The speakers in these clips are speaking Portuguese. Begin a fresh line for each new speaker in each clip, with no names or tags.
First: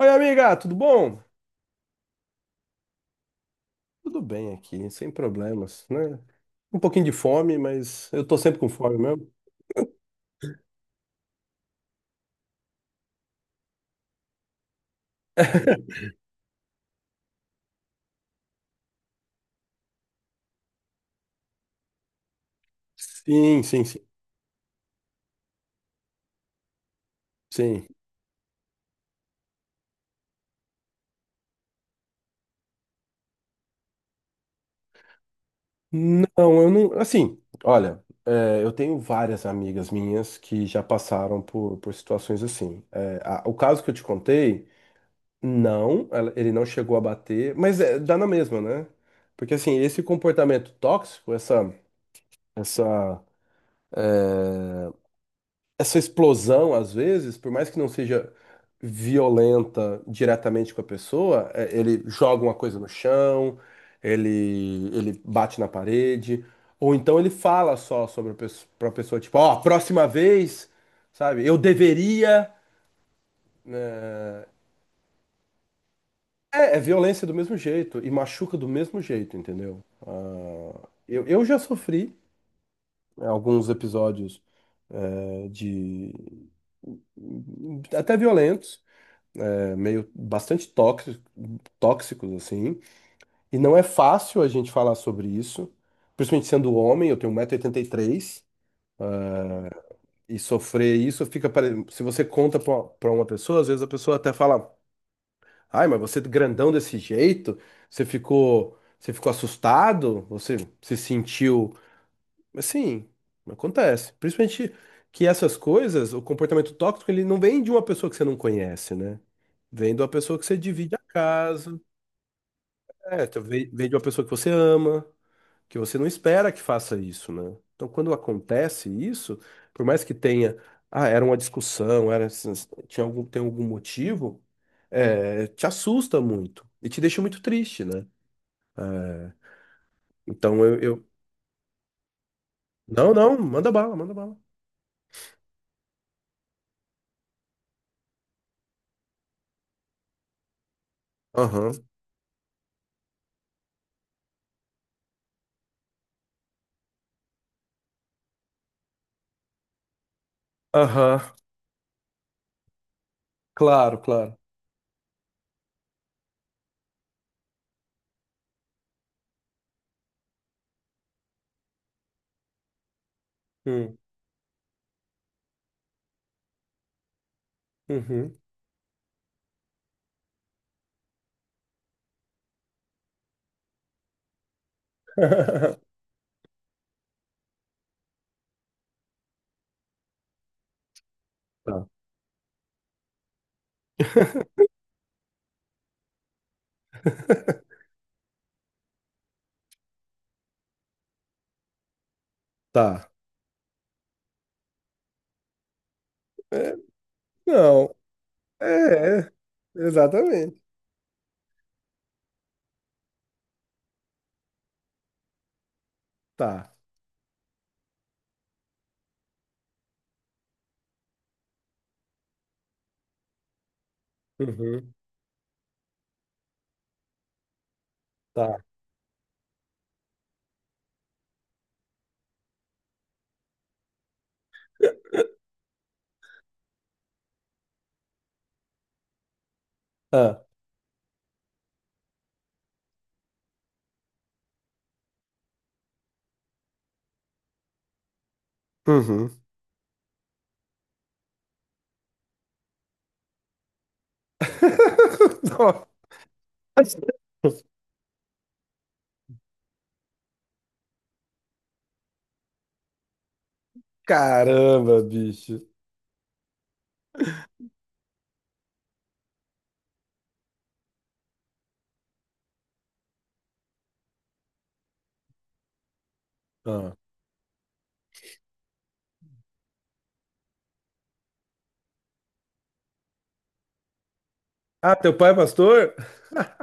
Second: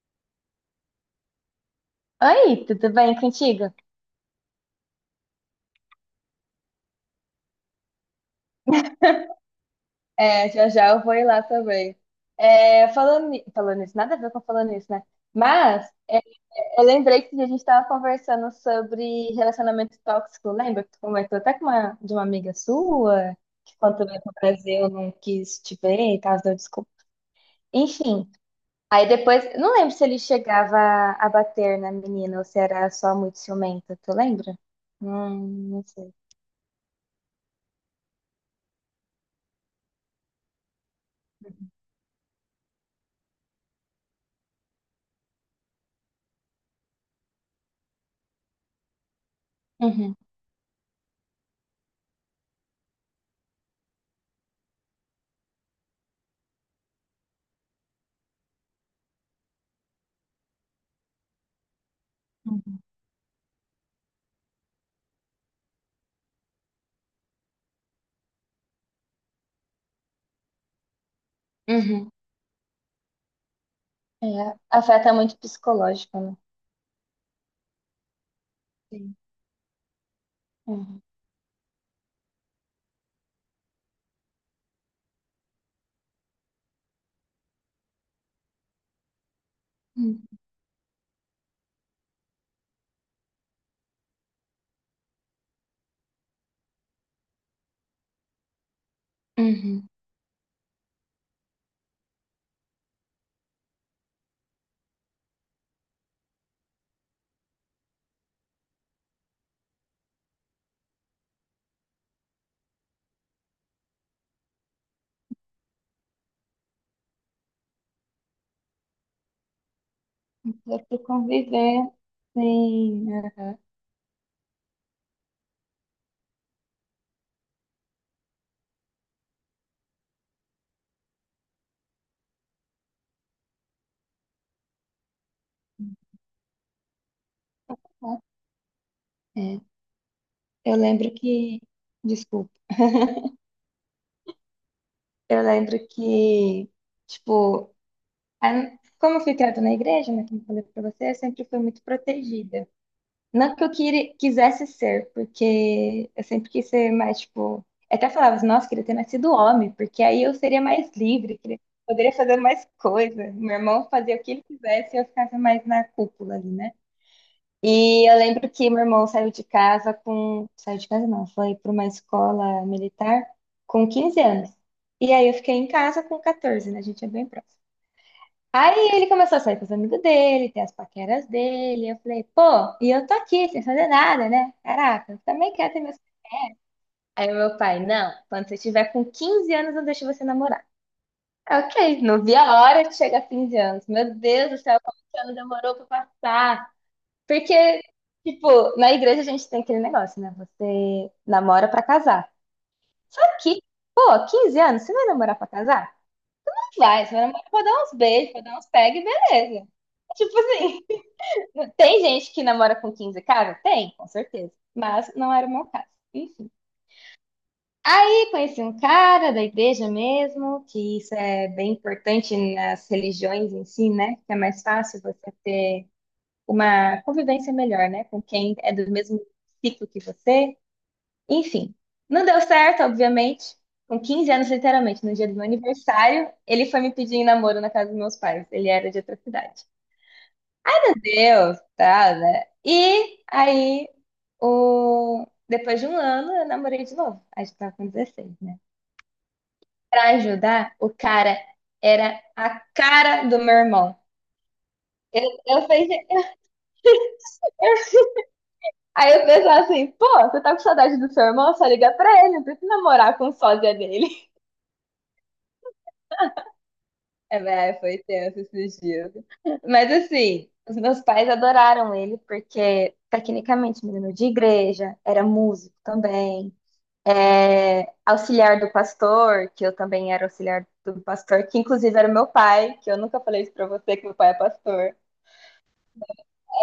Oi, amiga, tudo bom?
Oi, tudo bem contigo?
Tudo bem aqui, sem problemas, né? Um pouquinho de fome, mas eu tô sempre com fome mesmo.
É, já já eu vou ir lá também. É, falando, falando nisso, nada a ver com falando nisso, né? Mas eu lembrei que a gente estava conversando sobre relacionamento tóxico. Lembra que tu comentou até de uma amiga sua,
Sim,
que
sim, sim,
quando veio pro Brasil não quis te ver e tal, deu desculpa.
sim.
Enfim, aí depois, não lembro se ele chegava a bater na menina ou se era só muito ciumento, tu lembra? Não, não sei.
Não, eu não. Assim, olha, é, eu tenho várias amigas minhas que já passaram por situações assim. É, o caso que eu te contei, não, ele não chegou a bater, mas é, dá na mesma, né? Porque assim, esse
Uhum.
comportamento tóxico, essa essa explosão, às vezes, por mais que não seja violenta diretamente com a pessoa, ele joga uma coisa
Uhum.
no chão, ele bate na parede, ou então ele fala só sobre a pessoa, pra pessoa, tipo, ó, próxima vez, sabe, eu
Uhum.
deveria.
É, afeta muito o psicológico, né?
É, é violência do mesmo jeito e machuca do mesmo
Sim.
jeito, entendeu? Ah,
Uhum.
eu já sofri, né, alguns episódios de até violentos. É meio
Uhum.
bastante tóxicos, assim. E não é fácil a gente falar sobre isso, principalmente sendo homem, eu tenho 1,83 m e oitenta e três
Uhum.
e sofrer isso fica se você conta para uma pessoa, às vezes a pessoa até fala: "Ai, mas você é grandão desse jeito, você ficou assustado, você se sentiu". Mas sim, acontece. Principalmente que essas coisas, o comportamento tóxico, ele não vem de uma pessoa que você não conhece, né? Vem de uma pessoa que você
Dá
divide a
para
casa.
conviver, sim,
É, tu
aham.
vem de uma pessoa que você ama, que você não espera que faça isso, né? Então, quando acontece isso, por mais que tenha, ah, era uma discussão, era, tinha algum, tem algum motivo, te assusta muito e te deixa muito triste, né?
É.
Então,
Eu lembro que. Desculpa.
não, não, manda bala, manda bala.
Eu lembro que, tipo, a- como eu fui criada na igreja, né, como eu falei pra você, eu sempre fui
Aham,
muito protegida. Não que eu quisesse ser, porque eu sempre quis ser mais, tipo. Eu até falava assim, nossa, queria ter nascido homem, porque aí eu seria mais
aham,
livre, poderia fazer mais coisa. Meu irmão
claro,
fazia o que
claro.
ele quisesse e eu ficava mais na cúpula ali, né? E eu lembro que meu irmão saiu de casa com. Saiu de casa não, foi para uma escola militar com
Hum,
15 anos. E aí eu fiquei em casa com 14, né? A gente é bem próximo.
uhum.
Aí ele começou a sair com os amigos dele, ter as paqueras dele. Eu falei, pô, e eu tô aqui sem fazer nada, né? Caraca, eu também quero ter meus. Aí o meu pai, não, quando você tiver com 15 anos, eu deixo você namorar.
Tá,
Ok, não vi a hora de chegar a 15 anos. Meu Deus do céu, como esse ano demorou pra passar. Porque, tipo, na igreja a gente tem aquele negócio, né? Você namora pra casar.
tá.
Só que, pô, 15 anos, você vai namorar pra casar? Não
É,
vai, você vai namorar pra dar uns
não,
beijos, pra dar uns pegue,
é, é,
beleza. Tipo
exatamente.
assim. Tem gente que namora com 15, caras? Tem, com certeza. Mas não era o meu caso. Enfim.
Tá,
Aí conheci um cara da igreja mesmo, que isso é bem importante nas religiões em si, né? Que é mais
uhum,
fácil você ter uma convivência melhor, né? Com quem
tá.
é do mesmo ciclo que você. Enfim. Não deu certo, obviamente. Com 15 anos, literalmente, no dia do meu aniversário, ele foi me pedir em namoro na casa dos meus pais. Ele era de outra cidade.
Ah.
Deus, tá, né? E aí, o... depois de um ano, eu namorei de novo. A gente tava com 16, né?
Uhum.
Pra ajudar, o cara era a cara do meu irmão. Eu falei,
Nossa.
Aí eu pensava assim, pô, você tá com saudade do seu irmão? Só liga pra ele, não precisa namorar com o sósia dele.
Caramba, bicho.
É, mas foi tenso esses dias. Mas assim, os meus pais adoraram ele, porque tecnicamente menino de igreja, era músico também.
Ah.
É, auxiliar do pastor, que eu também era auxiliar do pastor, que inclusive era meu pai, que eu nunca falei isso pra você, que meu pai é
Ah,
pastor.
teu pai é pastor?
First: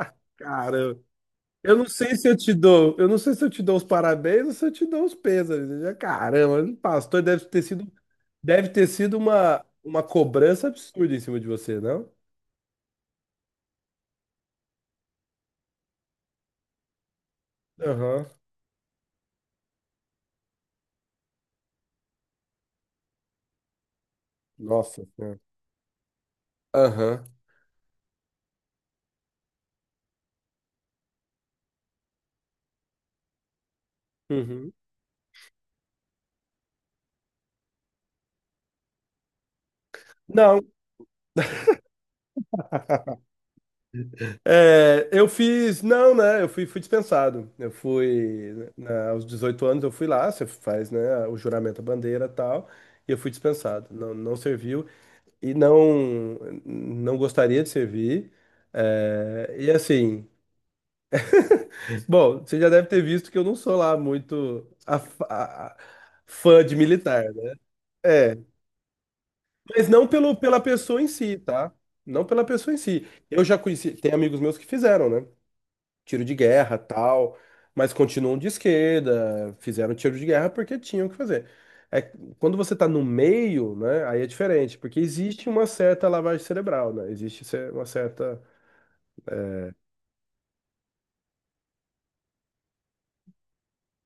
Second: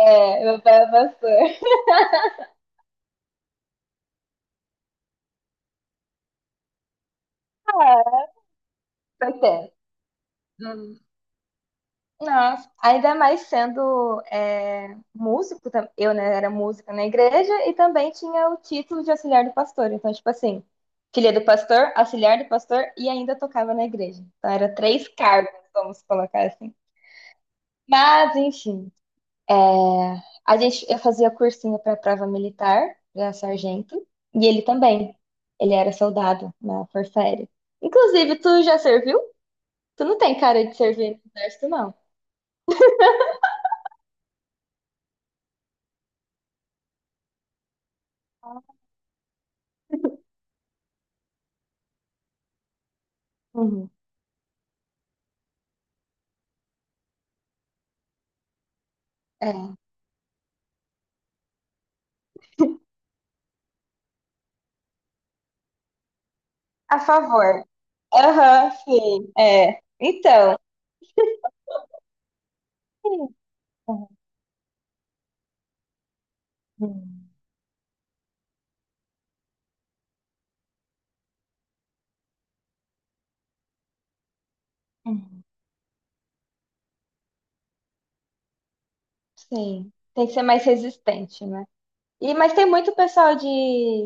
É, meu pai é
Caramba.
pastor.
Eu não sei se eu te dou os parabéns ou se eu te dou os pêsames. Caramba, o pastor deve ter sido,
Ah,
deve ter sido uma,
acontece.
uma cobrança
Hum.
absurda em cima de você, não?
Nossa, ainda mais sendo músico, eu né, era música na igreja e também
Aham.
tinha o título de auxiliar do pastor. Então, tipo assim, filha do pastor, auxiliar do pastor e ainda tocava na igreja. Então, era
Nossa
três
Senhora.
cargos, vamos colocar assim.
Aham.
Mas, enfim. É, eu fazia cursinho para prova militar, para sargento, e ele
Uhum.
também. Ele era soldado na Força Aérea. Inclusive, tu já serviu? Tu não tem
Não,
cara de servir no exército, não.
é, eu fiz. Não, né? Eu fui dispensado. Eu fui. Aos 18 anos eu fui lá, você faz, né, o juramento à bandeira e tal. E eu fui dispensado.
Uhum.
Não, não serviu e não, não gostaria de servir.
É.
É, e assim. Bom, você já deve ter visto que eu não sou lá muito a- a- fã de
A
militar, né?
favor.
É,
Aham, sim. É.
mas não pelo,
Então.
pela pessoa em si, tá? Não pela pessoa em si.
Sim.
Eu já conheci. Tem amigos meus que fizeram, né, tiro de guerra,
Uhum.
tal, mas continuam de esquerda, fizeram tiro de guerra porque tinham que fazer. É, quando você tá no meio, né, aí é diferente, porque
Uhum.
existe uma certa lavagem cerebral, né? Existe uma certa.
Sim. Tem que ser mais resistente, né? E, mas tem muito pessoal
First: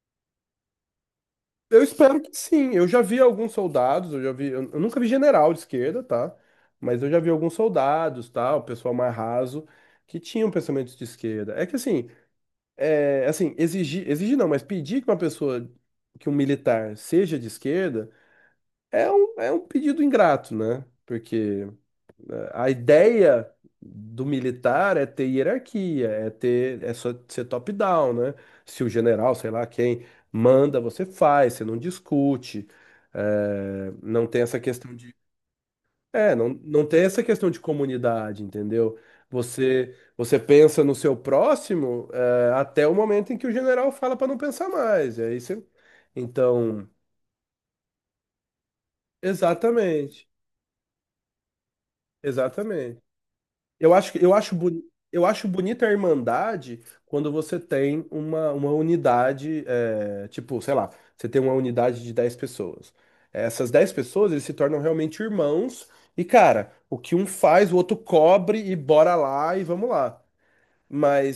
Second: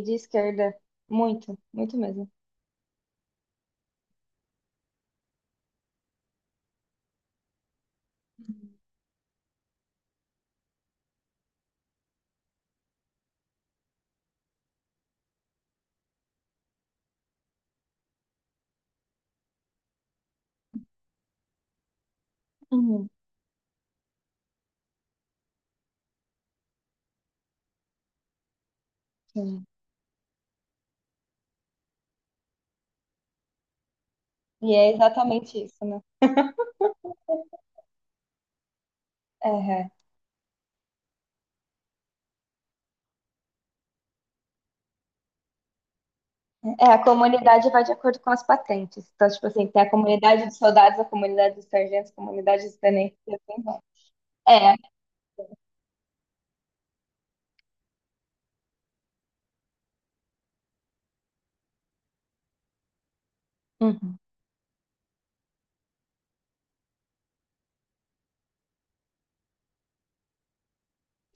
de esquerda. Muito,
Eu
muito
espero
mesmo.
que sim. Eu já vi alguns soldados, eu nunca vi general de esquerda, tá? Mas eu já vi alguns soldados, tal, pessoal mais raso, que tinham pensamentos de esquerda. É que assim, assim, exigir, exigir não, mas pedir que uma pessoa, que um militar seja de esquerda é um pedido ingrato, né? Porque a
Uhum.
ideia do militar é ter hierarquia, é ter, é só ser top-down, né? Se o general, sei
Sim.
lá, quem manda, você faz, você não discute, não tem essa
E é
questão de,
exatamente isso, né?
não, não tem essa questão de comunidade, entendeu? Você pensa no seu próximo, até o momento em que o general fala para não pensar mais. Então,
É, a comunidade vai de acordo com as patentes. Então, tipo assim, tem a
exatamente,
comunidade dos soldados, a comunidade dos sargentos, a comunidade dos
exatamente.
tenentes, e assim vai.
Eu acho, que- eu acho,
É,
boni- eu acho bonita a irmandade quando você tem uma unidade, tipo, sei lá, você tem uma unidade de 10 pessoas. Essas 10
uhum.
pessoas, eles se tornam realmente irmãos. E, cara, o que um faz, o outro cobre e bora lá e vamos lá.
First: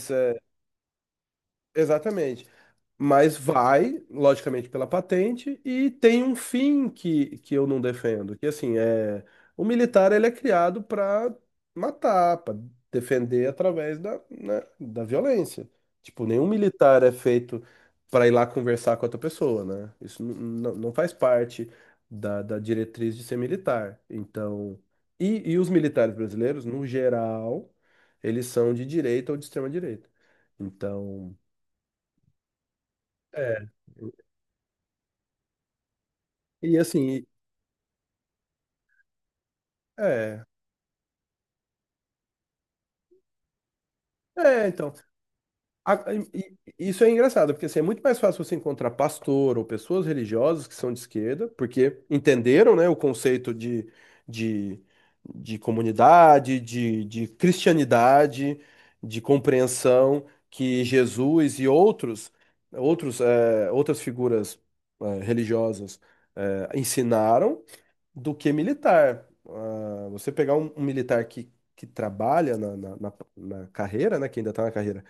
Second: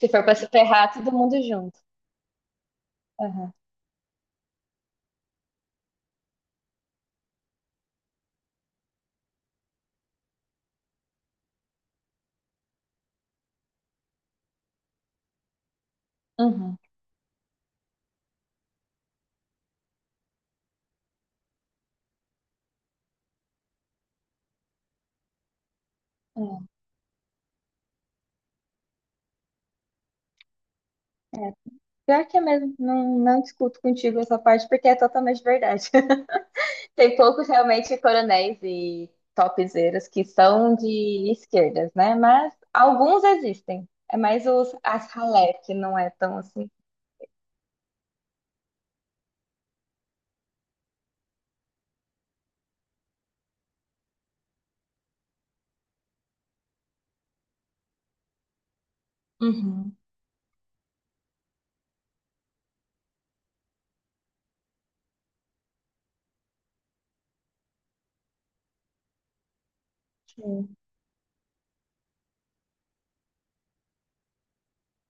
Se for pra
é,
se ferrar, todo mundo junto.
Exatamente. Mas
Aham,
vai, logicamente, pela patente e tem um fim que, eu não defendo, que assim, é o militar ele é criado para matar, para defender através da, né, da violência. Tipo, nenhum
uhum.
militar é feito para ir lá conversar com outra pessoa, né? Isso não faz parte da diretriz de ser militar. Então, e os militares brasileiros, no geral, eles são de direita ou de extrema direita. Então
É, é. Pior que é mesmo, não, não
é,
discuto contigo essa parte, porque é totalmente verdade.
e
Tem
assim,
poucos realmente coronéis e topzeiros que
é,
são de esquerdas, né? Mas alguns existem. É mais
é,
os,
então,
as ralé que não
a-
é tão assim.
isso é engraçado, porque assim, é muito mais fácil você encontrar pastor ou pessoas religiosas que são de esquerda, porque entenderam, né, o conceito de, de, comunidade, de cristianidade, de
Uhum.
compreensão que Jesus e outros, outras figuras, religiosas, ensinaram do que militar. Ah, você pegar um,
Sim.
um militar que, trabalha na carreira, né, que ainda está na carreira,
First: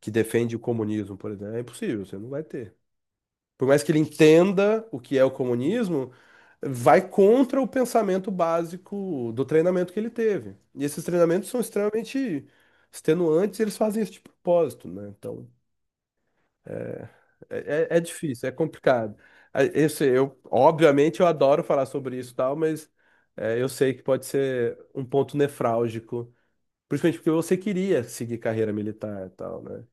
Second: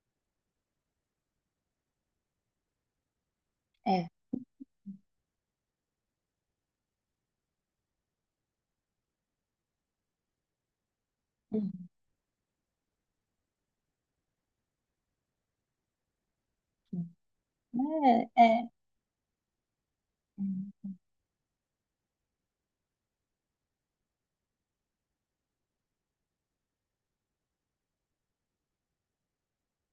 que defende o comunismo, por exemplo, é impossível, você não vai ter. Por mais que ele
É.
entenda o que é o comunismo, vai contra o pensamento básico do treinamento que ele teve. E esses treinamentos são
Uhum.
extremamente extenuantes, e eles fazem isso de propósito, né? Então. É, é
É,
difícil, é
é.
complicado. A- Eu eu, obviamente eu adoro falar sobre isso e tal, mas eu sei que pode ser um ponto nefrálgico, principalmente porque você queria seguir carreira militar e tal, né?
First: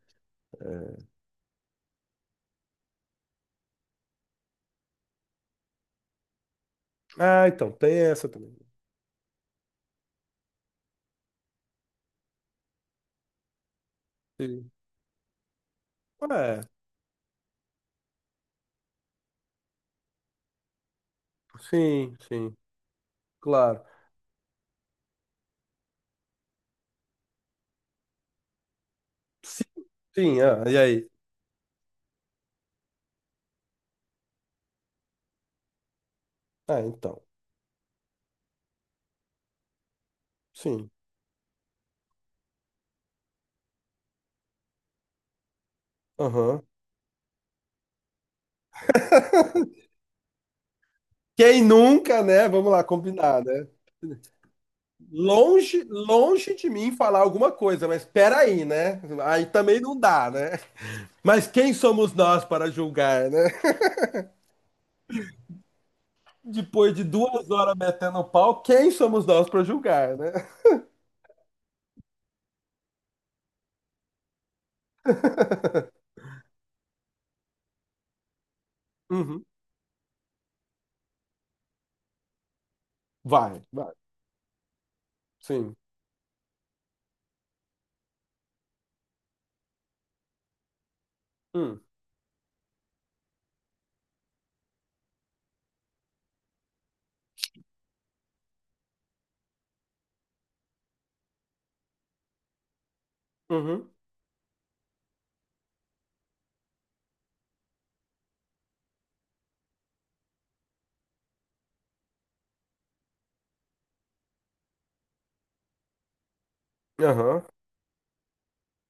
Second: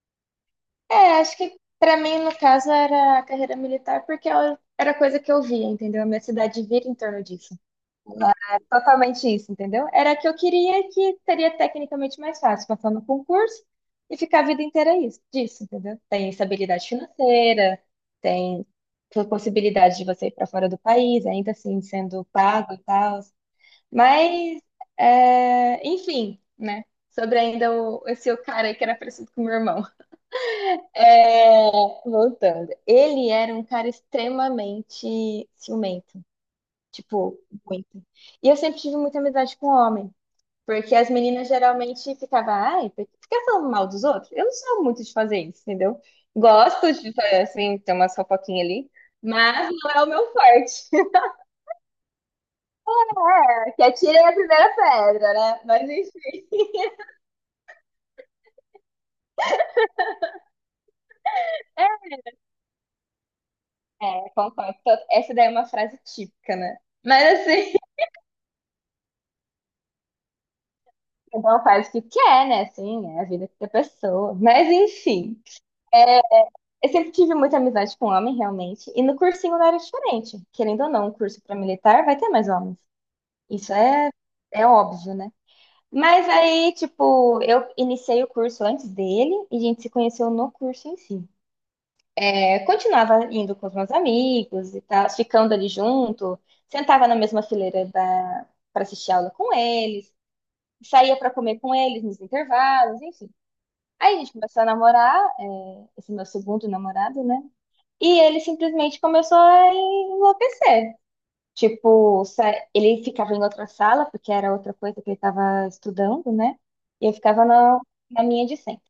É, acho que pra mim, no caso, era a carreira militar, porque ela era a coisa que eu via, entendeu? A minha cidade vira em torno
Ah,
disso.
então, tem essa também.
Totalmente isso, entendeu? Era a que eu queria e que seria tecnicamente mais fácil, passar no concurso e ficar a vida
Sim.
inteira isso, disso, entendeu? Tem
É,
estabilidade financeira, tem possibilidade de você ir para fora do país, ainda assim
sim,
sendo
sim,
pago e tal.
claro.
Mas, é, enfim, né? Sobre ainda o, esse o cara aí que era parecido com o meu irmão.
Sim, sim, ah, e aí?
Voltando. Ele era um cara extremamente ciumento.
Ah, então,
Tipo, muito. E eu sempre tive muita amizade com homem.
sim,
Porque as meninas geralmente ficavam, ai, por que fica falando mal dos outros? Eu não sou muito de fazer isso, entendeu?
aham.
Gosto de, assim, ter umas fofoquinhas ali, mas não é o meu forte.
Quem nunca, né? Vamos lá, combinar, né?
É, que atirem a primeira pedra, né?
Longe,
Mas enfim.
longe de mim falar alguma coisa, mas peraí, né? Aí também não dá, né? Mas quem somos nós para julgar, né?
É, concordo. Então, essa daí é uma frase típica, né?
Depois de
Mas
2
assim,
horas metendo o pau, quem somos nós para julgar, né?
então faz o que quer, né? Assim, é a vida da pessoa. Mas enfim. Eu sempre tive muita amizade com homem, realmente. E no
Uhum.
cursinho não era diferente. Querendo ou não, um curso para militar vai ter mais homens.
Vai,
Isso
vai.
é, é óbvio, né?
Sim.
Mas aí, tipo, eu iniciei o curso antes dele e a gente se conheceu no curso em si.
Hum.
É, continuava indo com os meus amigos e tal, ficando ali junto, sentava na mesma fileira da... para assistir aula com eles, saía para comer com eles nos intervalos, enfim.
Uhum.
Aí a gente começou a namorar, é, esse meu segundo namorado, né? E ele simplesmente começou a enlouquecer. Tipo, ele ficava em outra sala, porque era outra coisa que ele estava estudando, né? E eu ficava
Aham.
na minha de sempre.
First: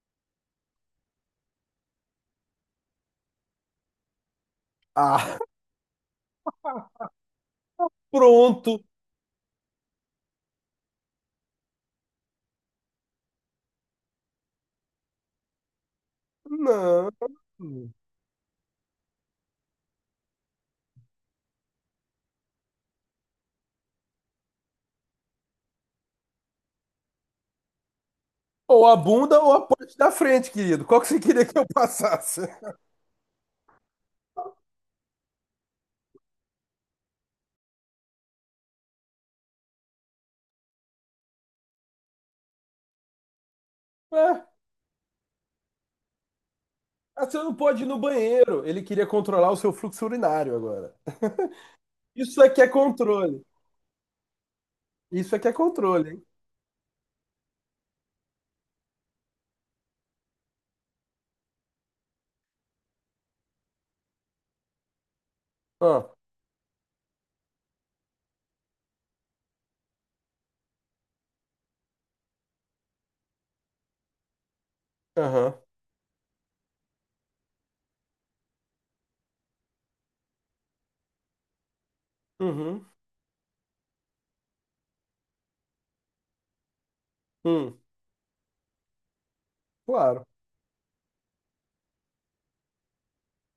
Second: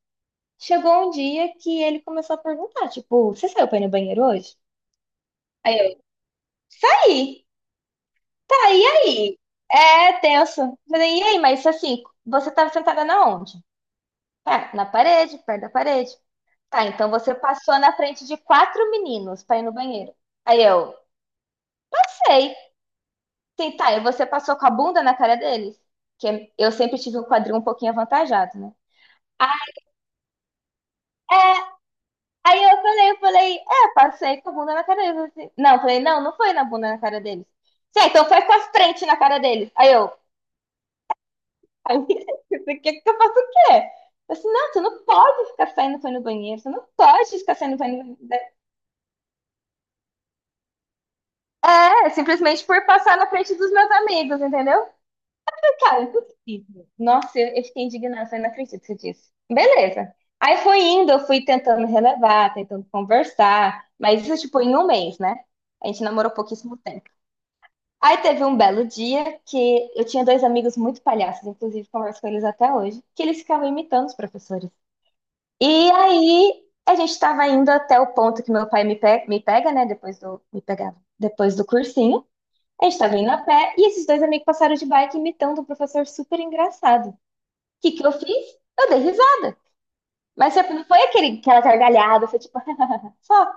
Chegou um dia que ele começou a perguntar, tipo, você saiu pra ir no banheiro hoje?
Ah,
Aí eu, saí, tá,
pronto.
e aí? É tenso. Eu falei, e aí, mas assim, você estava sentada na onde? Tá, na parede, perto da parede. Tá,
Não.
então você passou na frente de quatro meninos pra ir no banheiro. Aí eu, sei. Sim, tá. E você passou com a bunda na cara deles? Que eu sempre tive um quadril um pouquinho avantajado, né?
Ou a bunda ou a parte da frente, querido. Qual que você queria que eu passasse?
Aí eu falei, é, passei com a bunda na cara deles, assim. Não, eu falei, não, não foi na bunda na cara deles. Sim, então foi com a frente na cara deles. O que que eu faço o quê? Eu
É,
assim, não, tu não pode ficar saindo foi no banheiro, tu não
ah,
pode
você não
ficar saindo
pode ir
foi no
no
banheiro.
banheiro. Ele queria controlar o seu fluxo urinário agora.
É,
Isso aqui
simplesmente
é
por passar na
controle.
frente dos meus amigos, entendeu?
Isso aqui é
Cara, não
controle,
é
hein?
possível. Nossa, eu fiquei indignada, eu falei, não acredito que você disse. Beleza. Aí foi indo, eu fui tentando relevar, tentando conversar, mas isso, tipo, em um mês, né? A gente
Ó.
namorou pouquíssimo tempo. Aí teve um belo dia que eu tinha dois amigos muito palhaços, inclusive converso com eles até hoje, que eles ficavam imitando os professores.
Aham.
E aí a gente estava indo até o ponto que meu pai né? Me pegava, depois do cursinho. A
Uhum.
gente estava indo a pé e esses dois amigos passaram de bike imitando um professor super engraçado
Hum.
que eu fiz? Eu dei risada.
Claro.
Mas tipo, não foi aquele, aquela gargalhada, foi tipo, só.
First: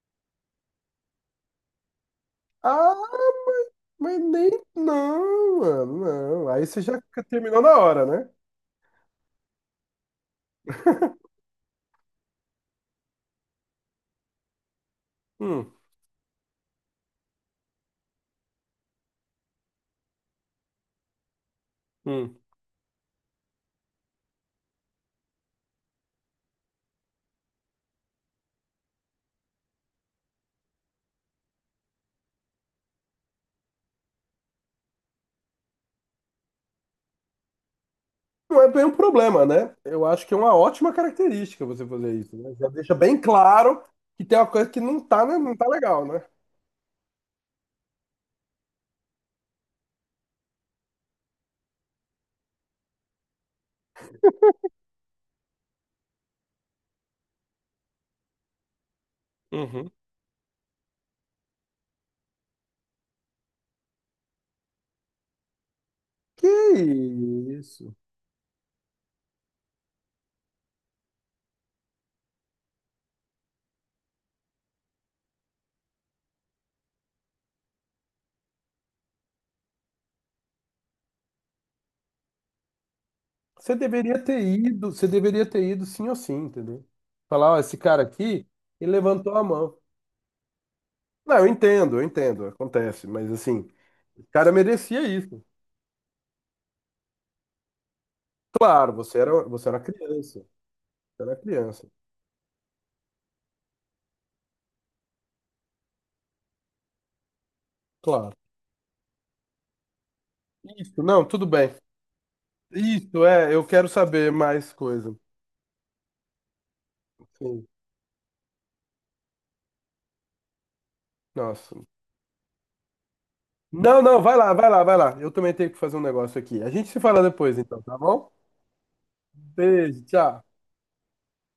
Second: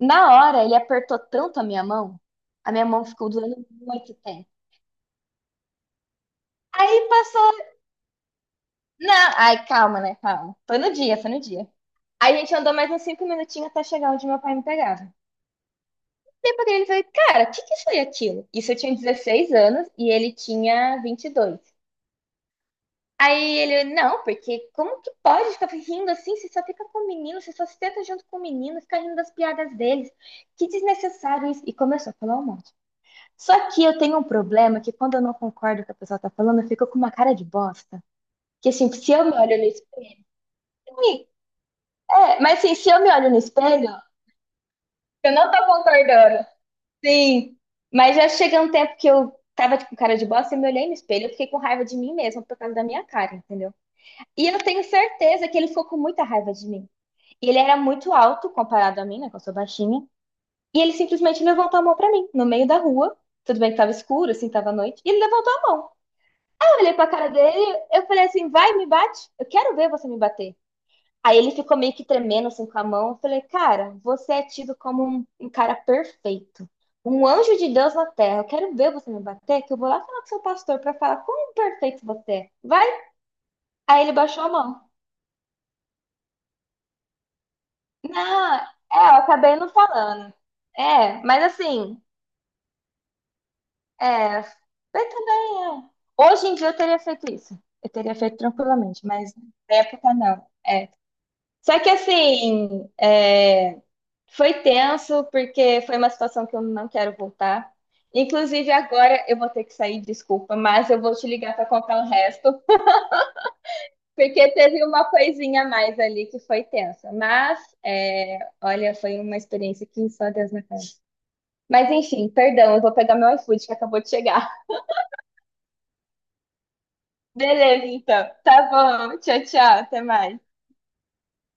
Na hora, ele apertou tanto a minha
Ah,
mão ficou doendo muito
mas
tempo.
nem. Não, mano, não. Aí você já
Aí passou.
terminou na hora, né?
Não, ai, calma, né? Calma. Foi no dia, foi no dia. Aí a gente andou mais uns 5 minutinhos até chegar onde meu pai me pegava.
Hum,
Depois ele falou, cara, o que que foi aquilo? Isso eu tinha 16 anos e ele tinha 22.
hum.
Aí ele, não, porque como que pode ficar rindo assim? Você só fica com o menino, você só se tenta junto com o menino, fica rindo das piadas deles. Que desnecessário isso. E começou a falar um monte. Só que eu tenho um problema que quando eu não concordo com o que a pessoa tá falando, eu fico com uma cara de bosta.
Não é
Que
bem
assim,
um
se eu me
problema,
olho no
né? Eu acho que é uma ótima
espelho.
característica você fazer isso,
É,
né?
mas
Já
assim, se
deixa
eu me
bem
olho no
claro
espelho,
que tem uma coisa que não tá,
eu
né?
não
Não
tô
tá legal, né?
concordando. Sim. Mas já chega um tempo que eu tava tipo, com cara de bosta, eu me olhei no espelho, eu fiquei com raiva de mim mesma por causa da minha cara, entendeu? E eu tenho certeza que ele ficou com muita raiva de mim. E ele era muito alto comparado a mim, né? Que eu sou
Uhum.
baixinha. E ele simplesmente levantou a mão pra mim, no meio da rua. Tudo bem que tava escuro, assim, tava à noite. E ele levantou a mão. Eu olhei
Que
pra cara dele,
isso?
eu falei assim: vai, me bate. Eu quero ver você me bater. Aí ele ficou meio que tremendo, assim, com a mão. Eu falei: cara, você é tido como um cara perfeito. Um anjo de Deus na terra. Eu quero ver você me bater, que eu vou lá falar com seu pastor pra falar como perfeito você é. Vai.
Você
Aí ele
deveria ter
baixou a mão.
ido, você deveria ter ido sim ou sim, entendeu? Falar, ó, esse cara aqui,
Não, é,
ele
eu
levantou a
acabei não
mão.
falando. É,
Não,
mas assim,
eu entendo, acontece, mas assim, o
é,
cara merecia
mas
isso.
também é. Hoje em dia eu teria feito isso. Eu teria feito
Claro,
tranquilamente,
você era,
mas
você
na
era uma
época
criança.
não.
Era
Só
criança.
que assim, é, foi tenso porque foi uma situação que eu não quero voltar.
Claro.
Inclusive agora eu vou ter que sair, desculpa, mas eu
Isso,
vou
não,
te
tudo
ligar para
bem.
contar o resto,
Isso, eu quero saber
porque
mais
teve uma
coisa.
coisinha a mais ali que foi tensa. Mas
Sim.
é, olha, foi uma experiência que só Deus na cara.
Nossa.
Mas enfim, perdão, eu vou pegar meu iFood que
Não,
acabou de
não, vai
chegar.
lá, vai lá, vai lá. Eu também tenho que fazer um negócio aqui. A gente se fala depois, então,
Beleza,
tá bom?
então. Tá bom. Tchau, tchau. Até
Beijo, tchau.
mais.